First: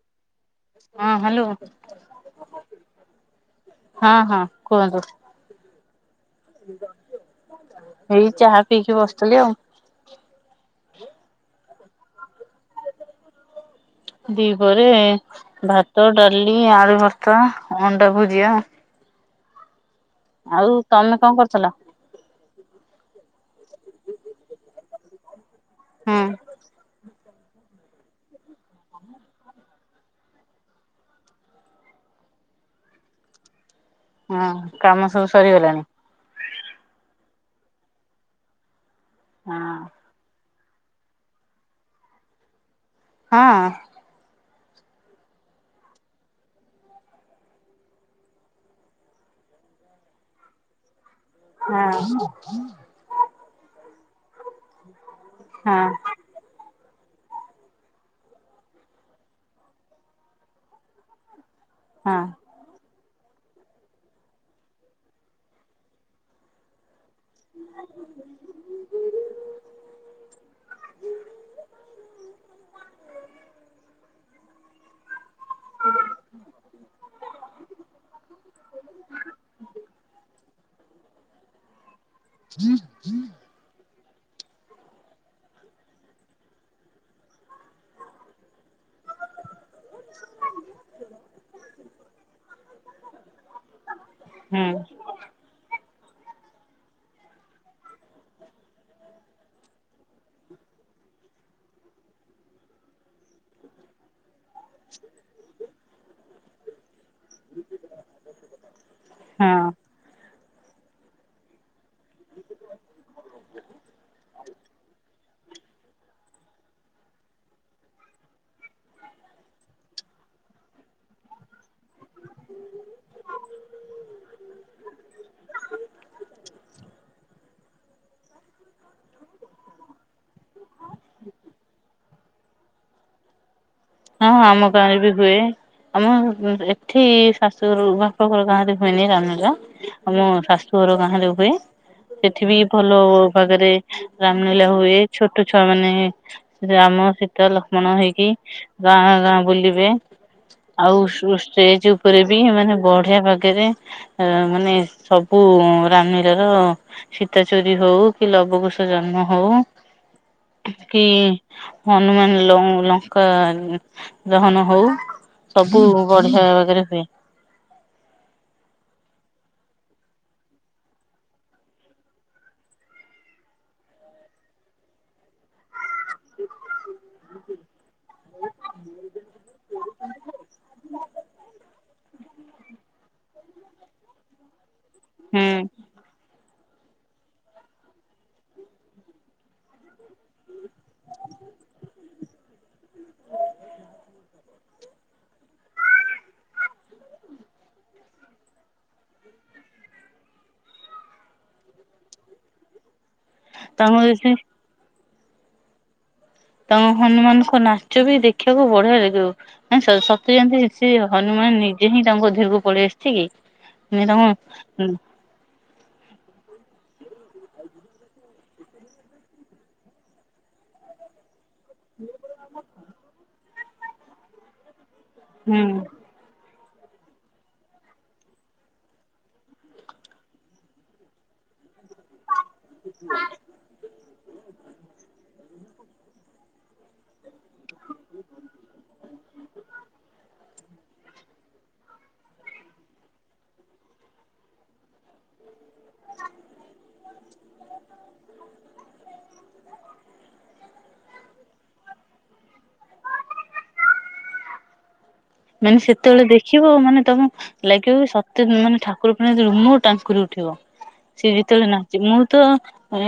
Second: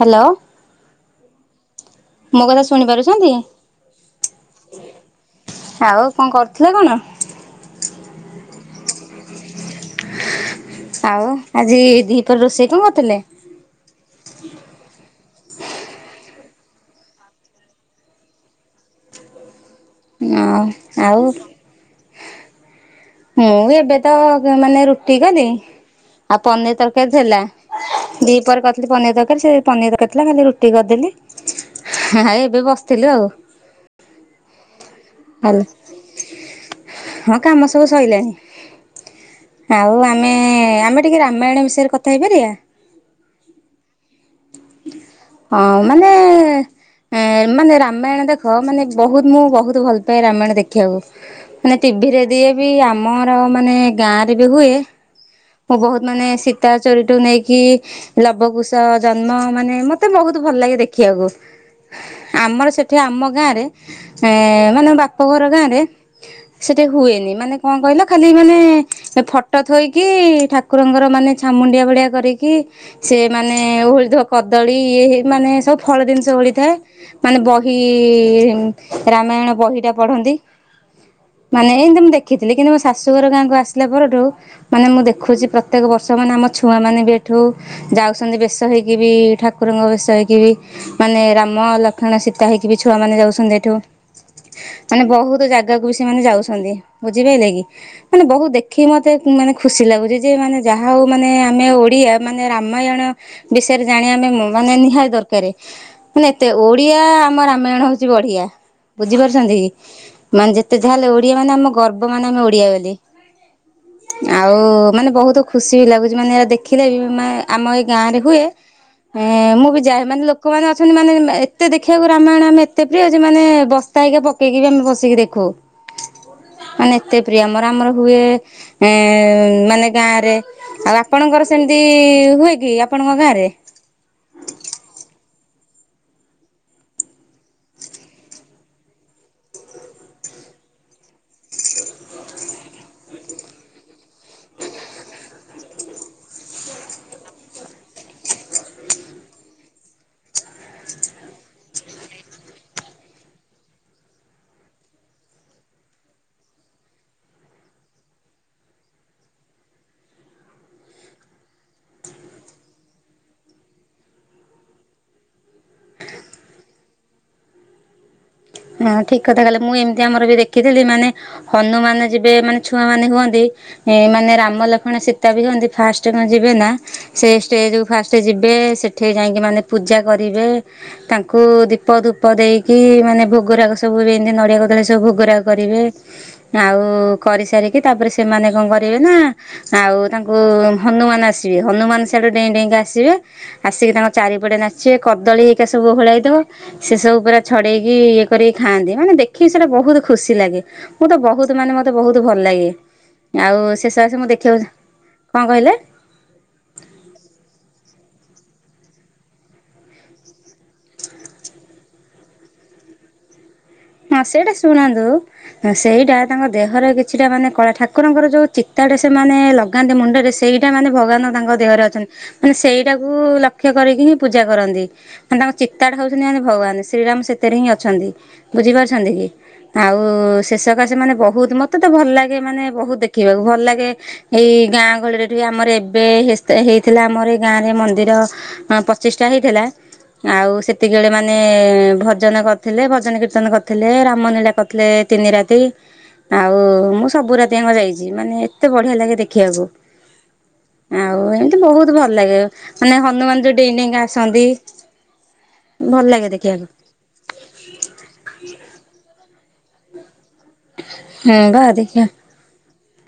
Hello. ହଁ hello ଶୁଣିପାରୁଛନ୍ତି? ହଁ ହଁ କୁହନ୍ତୁ। ଆଉ କଁ କରୁଥୁଲେ କଣ? ଏଇ ଚାହା ପିଇକି ବସିଥିଲି ଆଉ। ଆଉ ଆଜି ଦିହିପର ରୋଷେଇ କଁ କରିଥିଲେ? ଦିପହରେ ଭାତ ଡାଲି ଆଳୁ ଭର୍ତ୍ତା ଅଣ୍ଡା ଭୁଜିଆ ଆଉ ହୁଁ ତମେ ଆଉ କଣ କରୁଥିଲ? ମୁଁ ଏବେ ତ ମାନେ ରୁଟି କଲି ହୁଁ ଆଉ ପନିର ତରକାରୀ ଥିଲା। ଦିପହରେ କରିଥିଲି ପନିର ତରକାରୀ ସେ ପନିର ତରକାରୀ ଥିଲା ଖାଲି ରୁଟି କରିଦେଲି ହା ହା ଏବେ ବସିଥିଲୁ ଆଉ। ହଁ କାମ ସବୁ ଭଲ ସରିଗଲାଣି। ହଁ କାମ ସବୁ ସଇଲାଣି। ହଁ ଆଉ ଆମେ ଆମେ ଟିକେ ରାମାୟଣ ବିଷୟରେ କଥା ହେଇପାରିଆ। ହଁ। ହଁ ମାନେ ଏ ମାନେ ରାମାୟଣ ଦେଖ ମାନେ ବହୁତ ମୁଁ ବହୁତ ଭଲ ପାଏ ରାମାୟଣ ଦେ ଖିଆକୁ ମାନେ ହଁ ଟିଭିରେ ଦିଏ ବି ଆମର ମାନେ ଗାଁରେ ବି ହୁଏ ହଁ ମୁଁ ହଁ ବହୁତ ମାନେ ସୀତା ଚୋରିଠୁ ନେଇକି ଲବକୁୁଶ ଜନ୍ମ ମାନେ ମତେ ବହୁତ ଭଲ ଲାଗେ ଦେଖିଆକୁ। ହଁ। ଆମର ସେଠି ଆମ ଗାଁରେ ଏ ମାନେ ବାପଘର ଗାଁରେ ସେଠି ହୁଏନି। ମାନେ କଣ କହିଲ ଖାଲି ମାନେ ଫଟୋ ଥୋଇକି କି ଠାକୁରଙ୍କର ମାନେ ଛାମୁଣ୍ଡିଆ ଭଳିଆ କରିକି ସେ ମାନେ ଓହୋଳିଥିବା କଦଳୀ ଇଏ ମାନେ ସବୁ ଫଳ ଜିନିଷ ଓଳିଥାଏ। ମାନେ ବହି ରାମାୟଣ ବହିଟା ପଢନ୍ତି। ମାନେ ଏନ୍ତି ମୁଁ ଦେଖିଥିଲି କିନ୍ତୁ ମୋ ଶାଶୁଘର ଗାଁକୁ ଆସିଲା ପରଠୁ ମାନେ ମୁଁ ଦେଖୁଛି ପ୍ରତ୍ୟେକ ବର୍ଷ ମାନେ ଆମ ଛୁଆମାନେ ବି ଏଠୁ ଯାଉଛନ୍ତି ବେଶ ହେଇକି ବି ଠାକୁରଙ୍କ ଭେଷ ହେଇକି ମାନେ ରାମ ଲକ୍ଷ୍ମଣ ସୀତା ହେଇକି ବି ଛୁଆ ମାନେ ଯାଉଛନ୍ତି ଏଠୁ। ହୁଁ ମାନେ ବହୁତ ଜା କୁ ବି ସେମାନେ ଯାଉଛନ୍ତି ବୁଝିପାରିଲେ କି ମାନେ ବହୁତ ଦେଖିକି ମତେ ମାନେ ଖୁ ପୁରା ଖୁସି ଲାଗୁଛି ଯେ ମାନେ ଯାହା ହେଉ ମାନେ ଆମେ ଓଡ଼ିଆ ମାନେ ରାମାୟଣ ବିଷୟରେ ଜାଣି ଆମେ ମୁଁ ମାନେ ନିହାତି ଦରକାରେ ମାନେ ଏତେ ଓଡିଆ ଆମ ରାମାୟଣ ହଉଛି ବଢିଆ। ବୁଝିପାରୁଛନ୍ତି ହଁ କି ମାନେ ଯେତେ ଯାହା ହେଲେ ଓଡିଆ ମାନେ ଆମ ଗର୍ବ ମାନେ ଆମେ ଓଡିଆ ବୋଲି। ଆଉ ମାନେ ବହୁତ ଖୁସି ବି ଲାଗୁଛି ମାନେ ଏ ଦେଖିଲେ ବି ଆମ ଏଇ ଗାଁ ରେ ହୁଏ। ମୁଁ ବି ଯାଏ ମାନେ ଲୋକମାନେ ଅଛନ୍ତି ମାନେ ଏତେ ଦେଖିବାକୁ ରାମାୟଣ ଆମେ ଏତେ ପ୍ରିୟ ଯେ ମାନେ ବ ତାହି ପକେଇକି ବି ଆମେ ବସିକି ଦେଖୁ ମାନେ ଏତେ ପ୍ରିୟ ଆମର ଆମର ହୁଏ ଏ ମାନେ ଗାଁରେ ଆଉ ଆପଣଙ୍କର ସେମିତି ହୁଏ କି ଆପଣଙ୍କ ଗାଁରେ। ହଁ ଆମ ଗାଁରେ ବି ହୁଏ। ଆମ ଏଠି ଶାଶୁଘରୁ ବାପ ଘର ଗାଁରେ ହୁଏନି ରାମା। [unintelligible] ଆମ ଶାଶୁ ଘର ଗାଁରେ ହୁଏ। ସେଠି ବି ଭଲ ଭାବରେ ରାମଲୀଳା ହୁଏ ଛୋଟ ଛୁଆ ମାନେ ରାମ ସୀତା ଲକ୍ଷ୍ମଣ ହେଇକି ଗାଁ ଗାଁ ବୁଲିବେ। ଆଉ ଶୁ ଷ୍ଟେଜ ଉପରେ ବି ମାନେ ବଢିଆ ପାଗରେ ଏ ମାନେ ସବୁ ରାମୀରା ର ସୀତା ଚୋରୀ ହଉ କି ଲବ କୁଷ ଜନ୍ମ ହଉ କି ହନୁମାନ ଲ ଲଙ୍କା ହନ ହଉ ସବୁ ବଢିଆ ଭାବରେ ହୁଏ। ହଁ ଠିକ କଥା କହିଲେ ମୁଁ ଏମିତି ଆମର ବି ଦେଖିଥିଲି ମାନେ ହନୁମାନ ଯିବେ ମାନେ ଛୁଆ ମାନେ ହୁଅନ୍ତି। ମାନେ ରାମ ଲକ୍ଷ୍ଣ ସୀତା ବି ହୁଅନ୍ତି ଫାଷ୍ଟ କଣ ଯିବେ ନା ସେଇ ଷ୍ଟେଜ ଉ ଫାଷ୍ଟ ଯିବେ ସେଠି ଯାଇକି ମାନେ ପୂଜା କରିବେ ତାଙ୍କୁ ଦୀପ ଧୂ ପ ଦେଇକି ମାନେ ଭୋଗରାଗ ସବୁ ଏମିତି ନଡିଆ କୋଦଳୀ ସବୁ ଭୋଗରାଗ ହୁଁ କରିବେ। ଆଉ କରିସାରିକି ତାପରେ ସେମାନେ କଣ କରିବେ ନା ଆଉ ତାଙ୍କୁ ହନୁମାନ ଆସିବେ ହନୁମାନ ସେଆଡୁ ଡେଇଁ ଡେଇଁକି ଆସିବେ। ଆସିକି ତାଙ୍କ ଚାରିପଟେ ନାଚିବେ କଦଳୀ ହେଇକା ସବୁ ଓହଳେଇ ଦବ ସେଇ ସବୁ ପୁରା ଛଡେଇକି ଇଏ କରିକି ଖାଆନ୍ତି ମାନେ ଦେଖିକି ସେଇଟା ବୋହୁତ ଖୁସି ଲାଗେ ମୁଁ ତ ବୋହୁତ ମାନେ ମତେ ବୋହୁତ ଭଲ ଲାଗେ। ଆଉ ଶେଷ ଆସ ମୁଁ ତାଙ୍କୁ ଦେଖିବାକୁ କଣ କହିଲେ? ତାଙ୍କୁ ହନୁମାନଙ୍କ ସେ ନାଚ ବି ଦେଖିବାକୁ ବଢିଆ ଲାଗିବ। ନା ସ ସତେ ଯେନ୍ତି ସେ ହନୁମାନ ନିଜେ ହିଁ ତାଙ୍କ ଦେହକୁ ପଳେଇ ଆସିଛି କି। ମାନେ ହଁ ତାଙ୍କ ସେଇଟା ହୁଁ ଶୁଣନ୍ତୁ ନା ସେଇଟା ତାଙ୍କ ଦେହର କିଛିଟା ମାନେ କଳା ଠାକୁରଙ୍କର ଯୋଉ ଚିତାଟେ ସେମାନେ ଲ ଗାନ୍ତି ମୁଣ୍ଡରେ ସେଇଟା ମାନେ ଭଗବାନ ତାଙ୍କ ଦେହରେ ଅଛନ୍ତି ମାନେ ସେଇଟାକୁ ଲକ୍ଷ୍ୟ କରିକି ହିଁ ପୂଜା କରନ୍ତି ମାନେ ତାଙ୍କ ଚିତାଟା ହୋଉ ଚନ୍ତି ଭଗବାନେ ଶ୍ରୀରାମ ସେଥିରେ ହିଁ ଅଛନ୍ତି। ବୁଝିପାରୁଛନ୍ତି କି ଆଉ ଶେଷକା ସେ ମାନେ ବୋହୁତ ମତେ ତ ଭଲ ଲାଗେ ମାନେ ବୋହୁତ ଦେଖିବାକୁ ଭଲ ଲାଗେ ଏଇ ଗାଁ ଗହଳିରେ ଠୁବି ଆମର ଏବେ ହେସ୍ ତା ହେଇଥିଲା ଆମର ଏଇ ଗାଁରେ ମନ୍ଦିର ହଁ ପଚିଶଟା ହେଇଥିଲା ଆଉ ସେତିକିି ବେଳେ ମାନେ ଭଜନ କରିଥିଲେ ଭଜନ କିର୍ ର୍ତନ କରିଥିଲେ ରାମ ଲୀଳା କରିଥିଲେ ତିନି ରାତି ଆଉ ମୁଁ ସବୁ ରାତିଆଙ୍କ ଯାଇଚି ମାନେ ଏତେ ବଢିଆ ଲାଗେ ଦେଖିବାକୁ। ଆଉ ଏମତି ବୋହୁତ ଭଲ ଲାଗେ ମାନେ ହନୁମାନ ଯୋଉ ଡେଇଁ ଡେଇଁକା ଆସନ୍ତି ମାନେ ଭଲ ସେତେବେଳେ ଲାଗେ ଦେଖିବାକୁ ଦେଖିବ ମାନେ ତମ ଲାଗିବ ସତରେ ମାନେ ଠାକୁର ପୁରା ରୁମ ଟାଙ୍କୁରି ଉଠିବ ସିଏ ହଁ ବା ଯେତେବେଳେ ନାଚିବ ଦେଖିବା ମୁଁ ତ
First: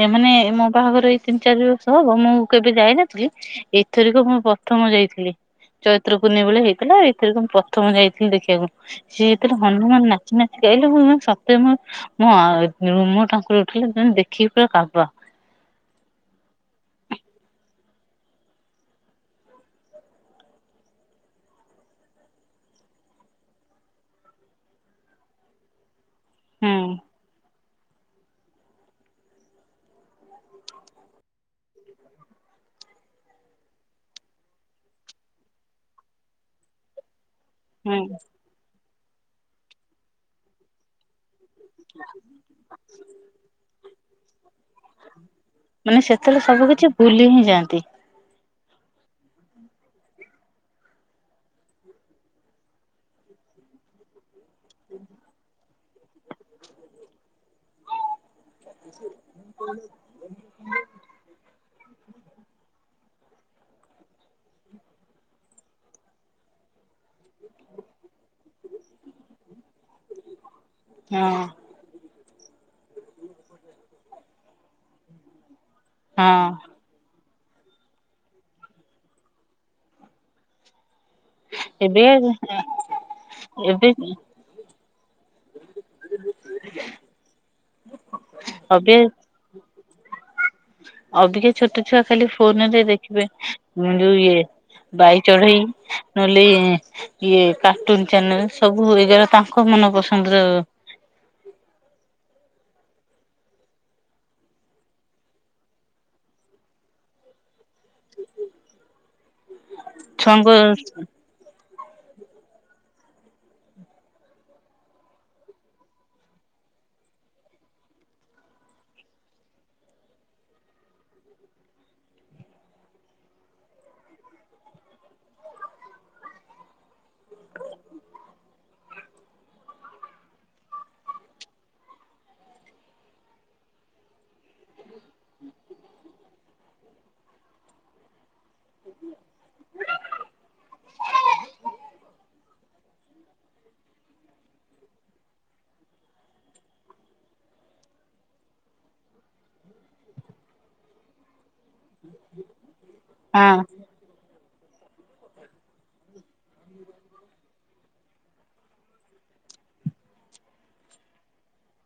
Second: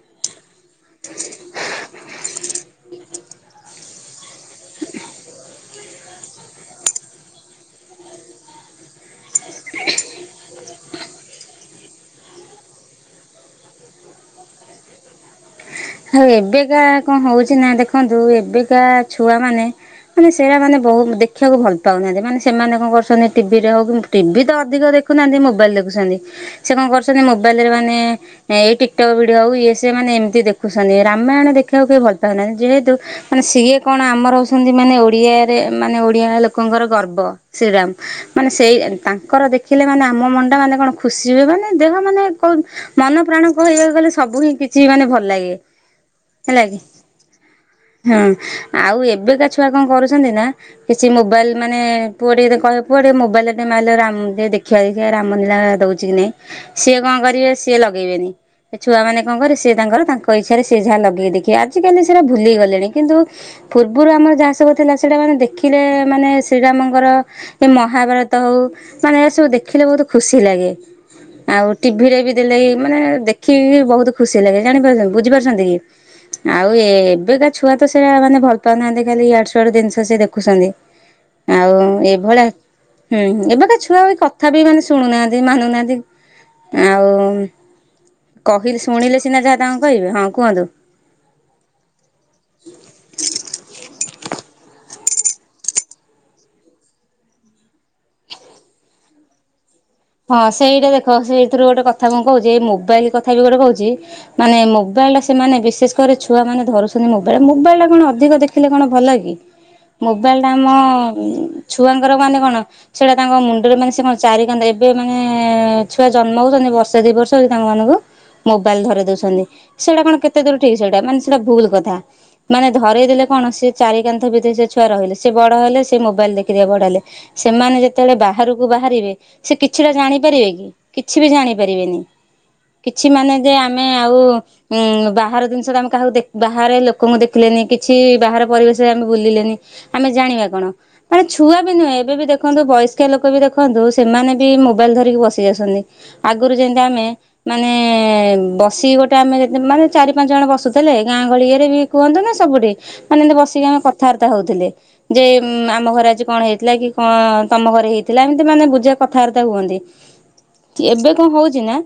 ଏ ମାନେ ମୋ ବାହାଘର ଏଇ ତିନି ଚାରି ବର୍ଷ ହବ ମୁଁ କେବେ ଯାଇନ ଥିଲି ଏଥରିକ ମୁଁ ପ୍ରଥମ ଯାଇଥିଲି ଚୈତ୍ର ପୂର୍ଣ୍ଣିମା ବେଳେ ହେଇଥିଲା ଏ ଏଥରକ ମୁଁ ପ୍ରଥମ ଯାଇଥିଲି ଦେଖିବାକୁ ସିଏ ଯେତେବେଳେ ହନୁମାନ ନାଚି ନାଚି କି ଆଇଲେ ମୁଁ ମୋ ସତେ ମୋ ମୋ ରୁମ ଟାଙ୍କୁର ଉଠିଲା ଦେଖିକି ପୁରା କାବା। ଆଉ ଏବେକା କଣ ହୋଉଚି ନା ଦେଖନ୍ତୁ ଏବେକା ଛୁଆମାନେ ମାନେ ସେଡା ମାନେ ବୋହୁତ ଦେଖିବାକୁ ଭଲ ପାଉନାହାନ୍ତି ମାନେ ସେମାନେ କଣ କରୁଛନ୍ତି ଟିଭିରେ ହୋଉ କି ଟିଭି ତ ଅଧିକ ଦେଖୁନାହାନ୍ତି ମୋବାଇଲ ଦେଖୁଚନ୍ତି। ସେ ହୁଁ କଣ କରୁଛନ୍ତି ମୋବାଇଲରେ ମାନେ ଏଇ ଟିକଟକ୍ ଭିଡିଓ ହୋଉ ଇଏ ସିଏ ମାନେ ଏମତି ଦେ ଦେଖୁଛନ୍ତି ରାମାୟଣ ଦେଖିବାକୁ କେହି ଭଲ ପାଉନାହାନ୍ତି ଯେହେତୁ ମାନେ ସିଏ କଣ ଆମର ହୋଉଛନ୍ତି ମାନେ ଓଡିଆରେ ମାନେ ଓଡିଆ ଲୋକଙ୍କର ଗର୍ବ। ହୁଁ। ଶ୍ରୀରାମ ମାନେ ସେଇ ତାଙ୍କର ଦେଖିଲେ ମାନେ ଆମ ମନଟା ମାନେ କଣ ଖୁସି ହୁଏ ମାନେ ଦେହ ମାନେ କ ମନ ପ୍ରାଣ କହିବାକୁ ଗଲେ ସବୁ ହିଁ କିଛି ମାନେ ଭଲ ଲାଗେ। ମାନେ ସେତେବେଳେ ହେଲା ସବୁ କି କିଛି ଭୁଲି ହିଁ ଯାଆନ୍ତି। ହଁ ଆଉ ଏବେକା ଛୁଆ କଣ କରୁଛନ୍ତି ନା କିଛି ମୋବାଇଲ ମାନେ ପୁଅ ଟିକେ ତାକୁ କହିବ ପୁଅ ଟିକେ ମୋବାଇଲରେ ଟିକେ ମାଇଲୁ ରାମ ଟିକେ ଦେଖ ଖିଆ ଦେଖିଆ ରାମ ଲୀଳା ଦୋଉଛି କି ନାଇଁ ସିଏ କଣ କରିବେ ସିଏ ଲଗେଇବେନି। ସେ ଛୁଆମାନେ କଣ କରିଏ ସିଏ ତାଙ୍କର ତାଙ୍କ ଇଚ୍ଛାରେ ସିଏ ଯାହା ଲଗେଇ ଦେଖିଏ ଆଜିିକାଲି ସେରା ଭୁଲି ଗଲେଣି କିନ୍ତୁ ପୂର୍ବୁରୁ ଆମର ଯାହା ସବୁ ଥିଲା ସେଇଟା ମାନେ ଦେଖିଲେ ମାନେ ଶ୍ରୀରାମଙ୍କର କି ମହାଭାରତ ହୋଉ ମାନେ ଏରା ସବୁ ଦେଖିଲେ ବୋହୁତ ଖୁସି ଲାଗେ। ହଁ ଆଉ ଟିଭିରେ ବି ଦେଲେ ବି ମାନେ ଦେଖିକି ବି ବୋହୁତ ଖୁସି ଲାଗେ ଜାଣିପାରୁଚନ୍ତି। ବୁଝିପାରୁଛନ୍ତି କି? ହଁ। ଆଉ ଏ ଏବେକା ଛୁଆ ତ ସେରା ମାନେ ଭଲ ପାଉନାହାନ୍ତି ଖାଲି ଇଆଡୁ ସିଆଡୁ ଦିନଷ ସିଏ ଦେଖୁଛନ୍ତି। ଆଉ ଏବେ ଏଭଳିଆ ହୁଁ ଏବେକା ଏବେ ଛୁଆ ବି କ କଥା ବି ମାନେ ଶୁଣୁ ନାହାନ୍ତି ମାନୁ ନାହାନ୍ତି ଆଉ କହିଲେ ଅବେ ଶୁଣିଲେ ସିନା ଯାହା ତାଙ୍କୁ କହିବେ ହଁ କୁହନ୍ତୁ। ଅବିକା ଛୋଟ ଛୁଆ ଖାଲି ଫୋନରେ ଦେଖିବେ ଯୋଉ ଇଏ ବାଇ ଚଢେଇ ନହେଲେ ଇଏ କାର୍ଟୁନ ଚ୍ୟାନେଲ ସବୁ ଏ ଯୋଉରା ତାଙ୍କ ମନ ପସ ହଁ ସେଇଟା ଦେଖ ସେଇଥିରୁ ଗୋଟେ କଥା ମୁଁ କୋହୁଚି ଏଇ ମୋବାଇଲ କଥା ବି ଗୋଟେ କୋହୁଚି ମାନେ ମୋବାଇଲଟା ସେମାନେ ବିଶେଷ କରି ଛୁଆମାନେ ଧରୁଛନ୍ତି ମୋବାଇଲଟା ମୋବାଇଲଟା କଣ ଅଧିକ ଦେଖିଲେ କଣ ଭଲ କି। [unintelligible] ମୋବାଇଲ ଛୁଆଙ୍କ ଟା ଆମ ହଁ ଛୁଆଙ୍କର ମାନେ କଣ ସେଟା ତାଙ୍କ ମୁଣ୍ଡରେ ମାନେ ସେ କଣ ଚାରି କାନ୍ଦ ଏବେ ମାନେ ଛୁଆ ଜନ୍ମ ହଉଛନ୍ତି ବର୍ଷେ ଦି ବର୍ଷ ହେଉଛି ତାଙ୍କ ମାନଙ୍କୁ ମୋବାଇଲ ଧରେଇ ଦଉଛନ୍ତି ସେଇଟା କଣ କେତେ ଦୂର ଠିକ୍ ସେଇଟା ମାନେ ସେଇଟା ଭୁଲ କଥା। ମାନେ ଧରେଇ ଦେେଲେ କଣ ସେ ଚାରି କାନ୍ଥ ଭିତରେ ସେ ଛୁଆ ରହିଲେ ସେ ବଡ଼ ହେଲେ ସେ ମୋବାଇଲ ଦେଖି ଦେଖି ବଡ ହେଲେ। ସେମାନେ ଯେତେବେଳେ ବାହାରକୁ ବାହାରିବେ ସେ କିଛିଟା ଜାଣିପାରିବେ କି କିଛି ବି ଜାଣିପାରିବେନି। କିଛି ମାନେ ଯେ ଆମେ ଆଉ ଉଁ ବାହାର ଜିନିଷ ତ ଆମେ କାହାକୁ ବାହାରେ ଲୋକଙ୍କୁ ଦେଖିଲେନି କିଛି ବାହାର ପରିବେଶରେ ଆମେ ବୁଲିଲେନି। ଆମେ ଜାଣିବା କଣ ମାନେ ଛୁଆ ବି ନୁହେଁ ଏବେ ବି ଦେଖନ୍ତୁ ବୟସ୍କି ଲୋକ ବି ଦେଖନ୍ତୁ ସେମାନେ ବି ମୋବାଇଲ ଧରିକି ବସି ଯାଇଛନ୍ତି ଆଗରୁ ଯେମିତି ଆମେ ମାନେ ବସି ଗୋଟେ ଆମେ ମାନେ ଚାରି ପାଞ୍ଚ ଜଣ ବସୁଥିଲେ ଗାଁ ଗହଳିରେ ବି କୁହନ୍ତୁ ନା ସବୁଠି ମାନେ ଏମିତି ବସିକି ଆମେ କଥାବାର୍ତ୍ତା ହଉଥିଲେ ଯେ ଆମ ଘରେ ଆଜି କଣ ହେଇଥିଲା କି କଣ ତମ ଘରେ ହେଇ ଥିଲା ଏମିତି ମାନେ ବୁଝା କଥାବାର୍ତ୍ତା ହୁଅନ୍ତି ଏବେ କଣ ହଉଛି ନା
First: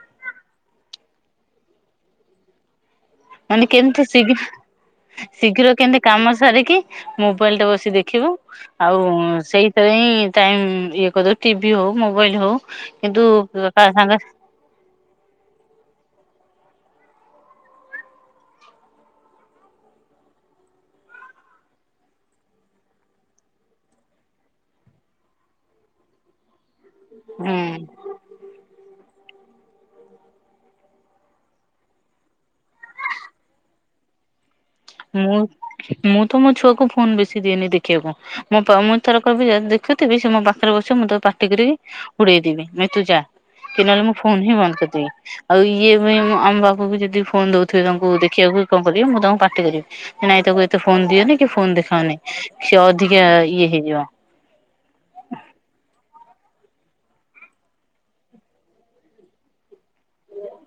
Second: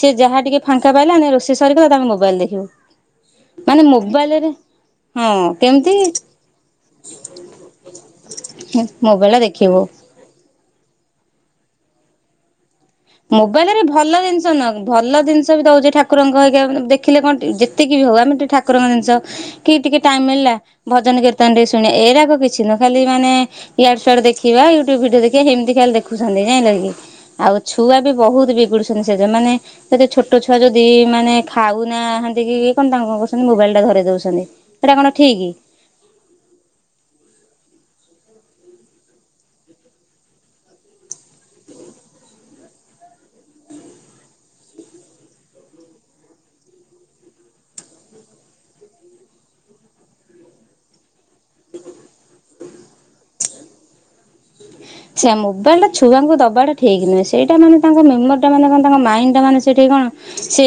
ସେ ଯାହା ଟିକେ ଫାଙ୍କା ପାଇଲା ମାନେ ରୋଷେଇ ସରିଗଲା ତଙ୍କେ ମୋବାଇଲ ଦେଖିବେ। ମାନ କେମତି ଶୀଘ୍ର ହଁ ଶୀଘ୍ର କେମତି କାମ କେମିତି ସାରିକି ମୋବାଇଲଟା ବସି ଦେଖିବୁ। ଆଉ ମୋବାଇଲ ଦେଖିବୁ ସେଇଥେରେ ହିଁ ଟାଇମ ଇଏ କରିଦଉ ଟିଭି ହଉ ମୋବାଇଲ ହଉ କିନ୍ତୁ ମୋବାଇଲରେ କା ଭଲ ସାଙ୍ଗେ ଜିନିଷ ଭଲ ଜିନିଷ ବି ଦଉଚି ଠାକୁରଙ୍କ ହେଇ ଦେଖିଲେ କଣ ଯେତିକି ବି ହଉ ଆମେ ଟିକେ ଠାକୁରଙ୍କ ଜିନଷ କି ଟିକେ ଟାଇମ ମିଳିଲା ଭଜନ କୀର୍ତ୍ତନଟିକେ ଶୁଣି ଏଇରାକ କିଛି ନୁହେଁ ଖାଲି ମାନେ ୟାଡୁ ସ୍ୟାଡୁ ଦେଖିବା ୟୁୁବ ଭିଡିଓ ଦେଖିବା ସେମିତି ଖାଲି ଦେଖୁଛନ୍ତି ଜାଇଁଲକି? ହୁଁ ଛୁଆ ବି ବହୁତ ବିଗୁଡ଼ୁସନ୍ତି ସେଇଠେ ମାନେ ଯଦି ଛୋଟ ଛୁଆ ଯଦି ମାନେ ଖାଉନାହାଁନ୍ତି କି କଣ ତାଙ୍କୁ କଣ କରୁଛନ୍ତି ମୋବାଇଲଟା ଧରେଇ ଦଉଛନ୍ତି। ଏଇଟା କଣ ମୁଁ ଠିକ ମୁଁ ତ ମୋ ଛୁଆକୁ ଫୋନ ବେଶୀ ଦିଏନି ଦେଖିବାକୁ। ମୋ ମୁଁ ଥର କହିବି ଦେଖୁଥିବି ସେ ମୋ ପାଖରେ ବସିବ ମୁଁ ତାକୁ ପାଟି କରିବି। ଉଡେଇଦବି ନଁ ତୁ ଯା କି ନହେଲେ ମୁଁ ଫୋନ ହିଁ ବନ୍ଦ କରିଦେବି। ଆଉ ଇଏ ବି ଆମ ବାକୁ ବି ଯଦି ଫୋନ ଦଉଥିବେ ତାଙ୍କୁ ଦେଖିବାକୁ କଣ କରିବି ମୁଁ ତାଙ୍କୁ ପା ପାଟି କରିବି ନାଇଁ ତାକୁ ଏତେ ଫୋନ ଦିଅନି କି ଫୋନ ଦେଖାଅନି ସେ ଅଧିକା ଇଏ ହେଇଯିବ। ସେଇଆ ମୋବାଇଲଟା ଛୁଆଙ୍କୁ ଦବାଟା ଠିକ ନୁହେଁ ସେଇଟା ମାନେ ତାଙ୍କ ମେମୋରିଟା ମାନେ କଣ ତାଙ୍କ ମାଇଣ୍ଡଟା ମାନେ ସେଇଠି କଣ ସେ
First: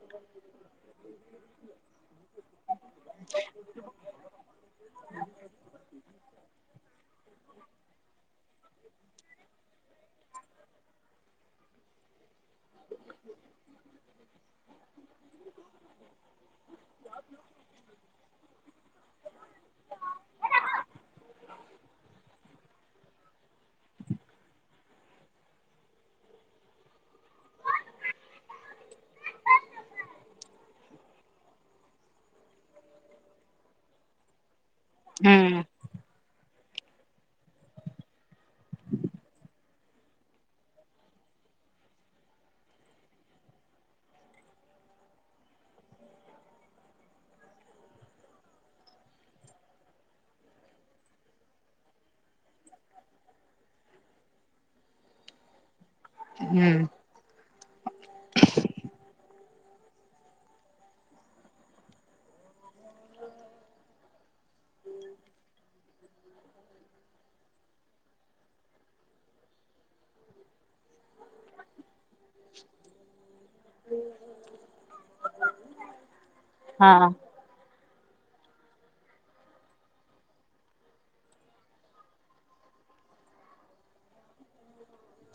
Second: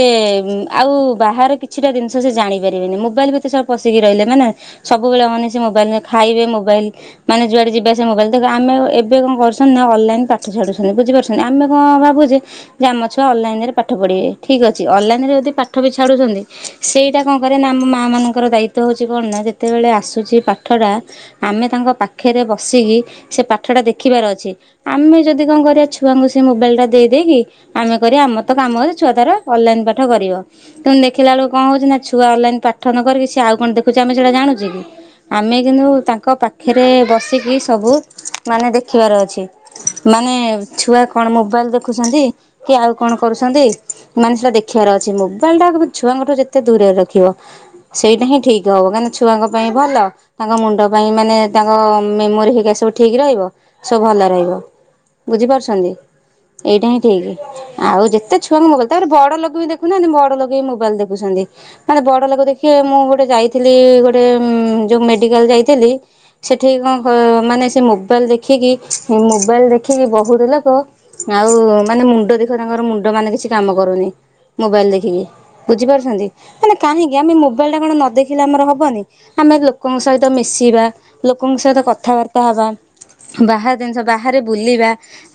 ଆଉ ବାହାରେ କି କିଛିଟା ଜିନଷ ସେ ଜାଣିପାରିବେନି ମୋବାଇଲ ଭିତରେ ଛୁଆ ପଶିକି ରହିଲେ ମାନେ ସବୁବେଳେ ମାନେ ସେ ମୋବାଇଲ ଖାଇବେ ମୋବାଇଲ ମାନେ ଯୁଆଡେ ଯିବାସେ ମୋବାଇଲ ଦେଖ ଆମେ ଏବେ କଣ କରୁଛନ୍ତି ନା ଅନଲାଇନ୍ ପାଠ ଛାଡୁସନ୍ତି ବୁଝିପାରୁଛନ୍ତି ଆମ କଣ ଭାବୁଛେ ଆମ ଛୁଆ ଅଲଲାଇନ ରେ ପାଠ ପଢିବେ ଠିକ ଅଛି ଅଲଲାଇନ ରେ ଯଦି ପାଠ ବି ଛାଡୁଛନ୍ତି ସେଇଟା କଣ କରିଆ ନା ଆମ ମାଆ ମାନଙ୍କର ଦାୟିତ୍ୱ ହେଉଛି କଣ ନା ଯେତେବେଳେ ଆସୁଛି ପାଠଟା ଆମେ ତାଙ୍କ ପାଖରେ ବସିକି ସେ ପାଠଟା ଦେଖିବାର ଅଛି। ଆମେ ଯଦି କଣ କରିବା ଛୁଆଙ୍କୁ ସେ ମୋବାଇଲ ଟା ଦେଇଦେଇକି ଆମେ କରିବା ଆମର ତ କାମ ଛୁଆ ତାର ଅନଲାଇନ ପାଠ କରିବ। କିନ୍ତୁ ଦେଖିଲା ବେଳକୁ କଣଉଛି ନା ଛୁଆ ଅଲଲାଇନ୍ ପାଠ ନ କରିକିସିଏ ଆଉ କଣ ଦେଖୁଚି ଆମେ ସେଟା ଜାଣୁଚେ କି। ହୁଁ ଆମେ କିନ୍ତୁ ତାଙ୍କ ପାଖରେ ବସିକି ସବୁ ମାନେ ଦେଖିବାର ଅଛି। ମାନେ ଛୁଆ କଣ ମୋବାଇଲ ଦେଖୁଛନ୍ତି କି ଆଉ କଣ କରୁଛନ୍ତି ମାନେ ସେଟା ଦେଖିବାର ଅଛି ମୋବାଇଲ ଟା ଛୁଆଙ୍କଠୁ ଯେତେ ଦୂରରେ ରଖିବ। ସେଇଟା ହିଁ ଠିକ ହବ କାହିଁକିନା ଛୁଆଙ୍କ ପାଇଁ ଭଲ। ତାଙ୍କ ମୁଣ୍ଡ ପାଇଁ ମାନେ ତାଙ୍କ ମେମୋରି ହେଇିକା ସବୁ ଠିକ ରହିବ। ସବୁ ଭଲ ରହିବ ବୁଝିପାରୁଛନ୍ତି ହୁଁ ଏଇଟା ହିଁ ଠିକ ଆଉ ଯେତେ ଛୁଆଙ୍କ ମୋବାଇଲ ତାପରେ ବଡ ଲୋକ ବି ଦେଖୁନାହାନ୍ତି ବଡ ଲୋକ ବି ମୋବାଇଲ ଦେଖୁଛନ୍ତି। ମାନେ ବଡ ଲୋକ ଦେଖିବେ ମୁଁ ଗୋଟେ ଯାଇଥିଲି ଗୋଟେ ଯୋଉ ମେଡିକାଲ ଯାଇଥିଲି ସେଠି କଣ ମାନେ ସେ ମୋବାଇଲ ଦେଖି ଦେଖିକି ମୋବାଇଲ ଦେଖିକି ବହୁତ ଲୋକ ଆଉ ମାନେ ମୁଁ ଦେଖିବ ମୁଣ୍ଡ ତାଙ୍କର ମୁଣ୍ଡ ମାନେ କିଛି କାମ କରୁନି। ମୋବାଇଲ ଦେଖିକି ବୁଝିପାରୁଛନ୍ତି ମାନେ ହଁ କାହିଁକି ଆମେ ମୋବାଇଲଟା କଣ ନ ଦେ ଦେଖିଲେ ଆମର ହବନି ଆମେ ଲୋକଙ୍କ ସହିତ ମିଶିବା ଲୋକଙ୍କ ସହିତ କଥାବାର୍ତ୍ତା ହେବା। ବାହାର ଜିନିଷ ବାହାରେ ବୁଲିବା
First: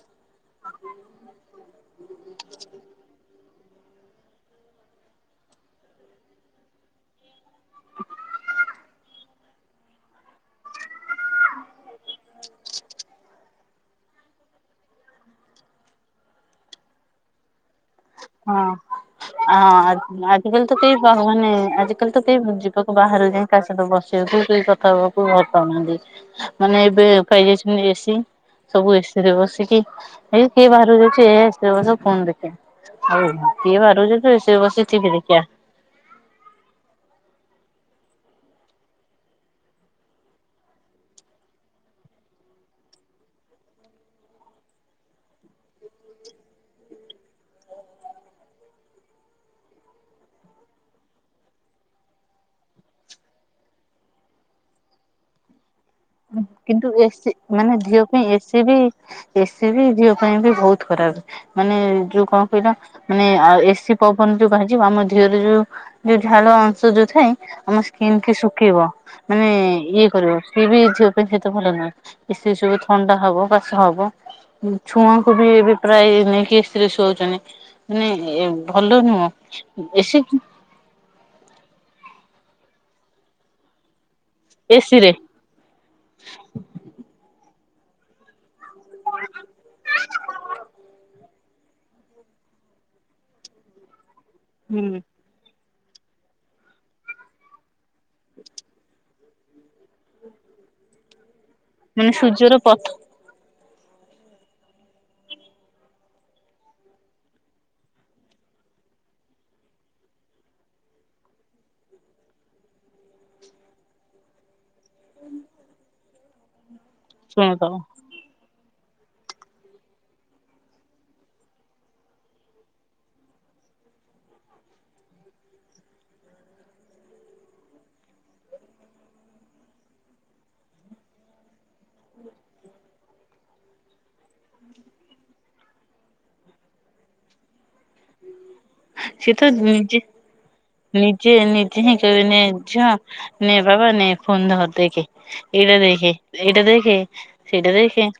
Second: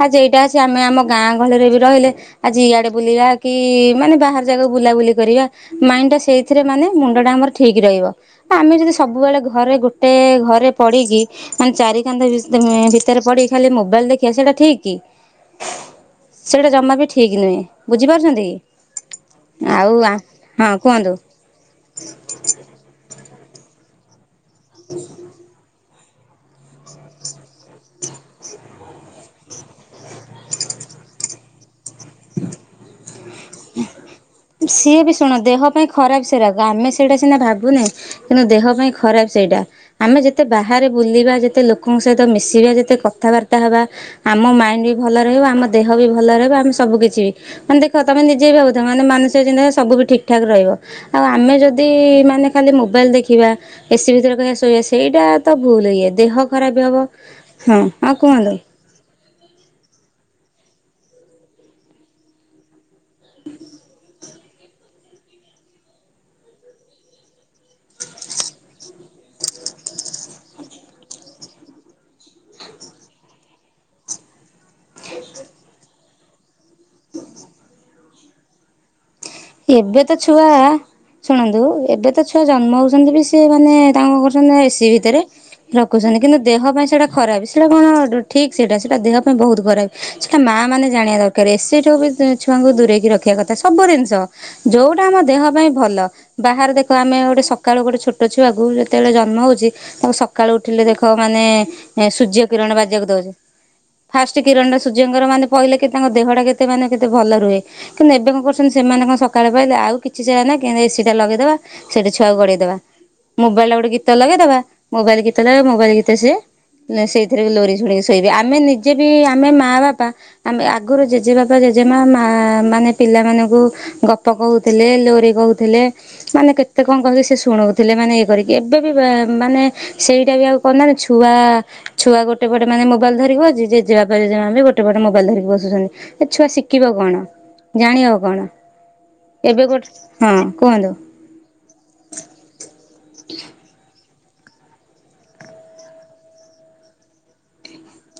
ଆଜି ଏଇଟା ଅ ଆମେ ଆମ ଗାଁ ଗହଳିରେ ବି ରହିଲେ ଆଜି ଇଆଡେ ବୁଲିବା କି ମାନେ ବାହାର ଜାଗାକୁ ବୁଲାବୁଲି କରିବା ମାଇଣ୍ଡଟା ସେଇଥିରେ ମାନେ ମୁଣ୍ଡଟା ଆମର ଠିକ ରହିବ। ଆମେ ଯଦି ସବୁବେଳେ ଘରେ ଗୋଟେ ଘରେ ପଡିକି ମାନେ ଚାରି କାନ୍ଦ ଭି ଭିତରେ ପଡି ଖାଲି ମୋବାଇଲ ଦେଖିବା ସେଇଟା ଠିକ କି? ସେଇଟା ଜମା ବି ଠିକ ନୁହେଁ ବୁଝିପାରୁଛନ୍ତି? କି ହଁ ଆଉ ଆଜିକାଲି ହଁ ତ କେହି କୁହନ୍ତୁ। ମାନେ ଆ କାଲି ତ କେହି ଯିବାକୁ ବାହାରେଯାଇ କାହା ସହିତ ବସିବାକୁ ସେ କଥା ହବାକୁ ଭଲ ପାଉନାହାନ୍ତି। ମାନେ ଏବେ ପାଇଯାଇଛନ୍ତି ଏସି। ସବୁ ଏସିରେ ବସିକି ଏଇ କିଏ ବାହାରୁକୁ ଯାଉଛି ଏ ଏସି ବସ ଫୋନ ଦେଖ। କିଏ ବାହାରକୁ ଯାଉଛି ଏସିରେ ବସି ଟିଭି ଦେଖିବା? ଖରାପ୍ ସେରା ଆମେ ସେଇଟା ସିନା ଭାବୁନେ କିନ୍ତୁ ଦେହ ପାଇଁ ଖରାପ୍ ସେଇଟା। ଆମେ ଯେତେ ବାହାରେ ବୁଲିବା ଯେତେ ଲୋକଙ୍କ ସହିତ ମିଶିବା ଯେତେ କଥାବାର୍ତ୍ତା ହେବା ଆମ ମାଇଣ୍ଡ ବି ଭଲ ରହିବ ଆମ ଦେହ ବି ଭଲ ରହିବ ଆମେ ସବୁ କିିଛି ମାନେ ଦେଖ ତମେ ନିଜେବି ଭାବୁଥା ମାନେ ମାନସିକ ଚିନ୍ତାରେ ସବୁ ଠିକ୍ ଠାକ୍ ରହିବ। ଆଉ ଆମେ ଯଦି ମାନେ ଖାଲି ମୋବାଇଲ୍ ଦେଖିବା। ଏସି ଭିତରେ କହିବା ଶୋଇବା ସେଇଟା ତ ଭୁଲ୍ ଇଏ ଦେହ ଖରାପ କିନ୍ତୁ ହେବ ଏସି ମାନେ ହଁ ଦିହ ଆଉ ପାଇଁ କୁହନ୍ତୁ। ଏସି ବି ଏସି ବି ଝିଅ ପାଇଁ ବି ବହୁତ୍ ଖରାପ୍ ମାନେ ଯୋଉ କଣ? କହିଲା ମାନେ ଏସିି ପବନ ଯୋଉ ବାଜିବ ଆମ ଦେହରେ ଯୋଉ ଯୋଉ ଝାଲ ଅଂଶ ଯୋଉ ଥାଏ ଆମର ସ୍କିନ୍ କି ଶୁଖେଇବ। ମାନେ ଇଏ କରିବ ସିଏ ବି ଦେହ ପାଇଁ ସେତ ଭଲ ନୁହେ ଏ ସବୁ ଥଣ୍ଡା ହବ କାଶ ହବ। ଛୁଆଙ୍କୁ ବି ଏବେ ପ୍ରାୟ ନେଇକି ଏସିରେ ଶୁଆଉଛନ୍ତି। ମାନେ ଏ ଭଲ ନୁହଁ ଏବେ ତ ଏସି ଛୁଆ ଶୁଣନ୍ତୁ ଏବେ ତ ଛୁଆ ଜନ୍ମ ହଉଛନ୍ତି ବି ସେ ମାନେ ତାଙ୍କ ଘରେ ମାନେ ଏସିି ଏସିରେ। ଭିତରେ ରଖୁଛନ୍ତି କିନ୍ତୁ ଦେହ ପାଇଁ ସେଇଟା ଖରାପ୍ ସେଇଟା କଣ ଠିକ୍ ସେଇଟା ସେଇଟା ଦେହ ପାଇଁ ବହୁତ୍ ଖରାପ୍ ସେଇଟା ମା ମାନେ ଜାଣିବା ଦର ଘରେ ଏସି ଠୁବି ଛୁଆଙ୍କୁ ଦୂରେଇକି ରଖିବା କଥା ସବୁ ଜିନିଷ ହୁଁ ଯୋଉଟା ଆମ ଦେହ ପାଇଁ ଭଲ ବାହାରେ ଦେଖ ଆମେ ଗୋଟେ ସକାଳୁ ଗୋଟେ ଛୋଟ ଛୁଆକୁ ଯେତେବେଳେ ଜନ୍ମ ହଉଛି ତାକୁ ସକ ସକାଳୁ ଉଠିଲେ ଦେଖ ମାନେ ମାନେ ସୂର୍ଯ୍ୟ ସୂର୍ଯ୍ୟର କିରଣ ପଥ ବାଜିବାକୁ ଦଉଛେ। ଫାଷ୍ଟ କିରଣଟା ସୂର୍ଯ୍ୟଙ୍କର ମାନେ ପଇଲେ କି ତାଙ୍କ ଦେହଟା କେତେ ମାନେ କେତେ ଭଲ ରୁହେ। କିନ୍ତୁ ଏବେ କଣ କରୁଛନ୍ତି ସେମାନେ କଣ ସ ସକାଳ ପାଇଲେ ଆଉ କିଛି ଜାଗା ନାହିଁ କେମିତି ଏସିଟା ଲଗେଇଦବା ସେଇଠି ଛୁଆ କୁ ଗଡେଇଦେବା। ମୋବାଇଲଟା ଗୋଟେ ଗୀତ ଲଗେଇଦବା ମୋବାଇଲ୍ ଗୀତ ଗାଇବ ମୋବାଇଲ୍ ଗୀତରେ ସେ ସେଇଥିରେ ଲୋରି ଶୁଣୁଥାଅ ଶୁଣେଇବେ। ସେଇବି ଆମେ ନିଜେ ବି ଆମେ ମା ବାପା ମାନେ ଆଗରୁ ଜେଜେବାପା ଜେଜେମା ମା ମାନେ ପିଲାମାନଙ୍କୁ ଗପ ଗପ କହୁଥିଲେ ଲୋରି କହୁଥିଲେ? ମାନେ କେତେ କଣ କରିକି ସେ ଶୁଣଉଥିଲେ ମାନେ ଇଏ କରିକି ଏବେ ବି ମାନେ ସେଇଟା ବି ଆଉ କରୁନାହନ୍ତି ଛୁଆ ଛୁଆ ଗୋଟେପଟେ ମାନେ ମୋବାଇଲ୍ ଧରିକି ବଇଛି ଜେଜେବାପା ଜେଜେମା ବି ଗୋଟେପଟେ ମୋବାଇଲ୍ ଧରିକ ବସୁଛନ୍ତି। ସେ ଛୁଆ ଶିଖିବ କଣ ଜାଣିବ କଣ? ସେ ତ ଏବେ ଗୋଟେ ନିଜେ ହଁ କୁହନ୍ତୁ। ନି ସିଏ ନିଜେ ହିଁ କହିବେ ନେ ଝିଅ ନେ ବାବା ନେ ଫୋନ୍ ଧଅ ଦେଖେ। ଏଇଟା ଦେଖେ ସେଇଟା ଦେଖେ ସେଇଟା ଦେଖେ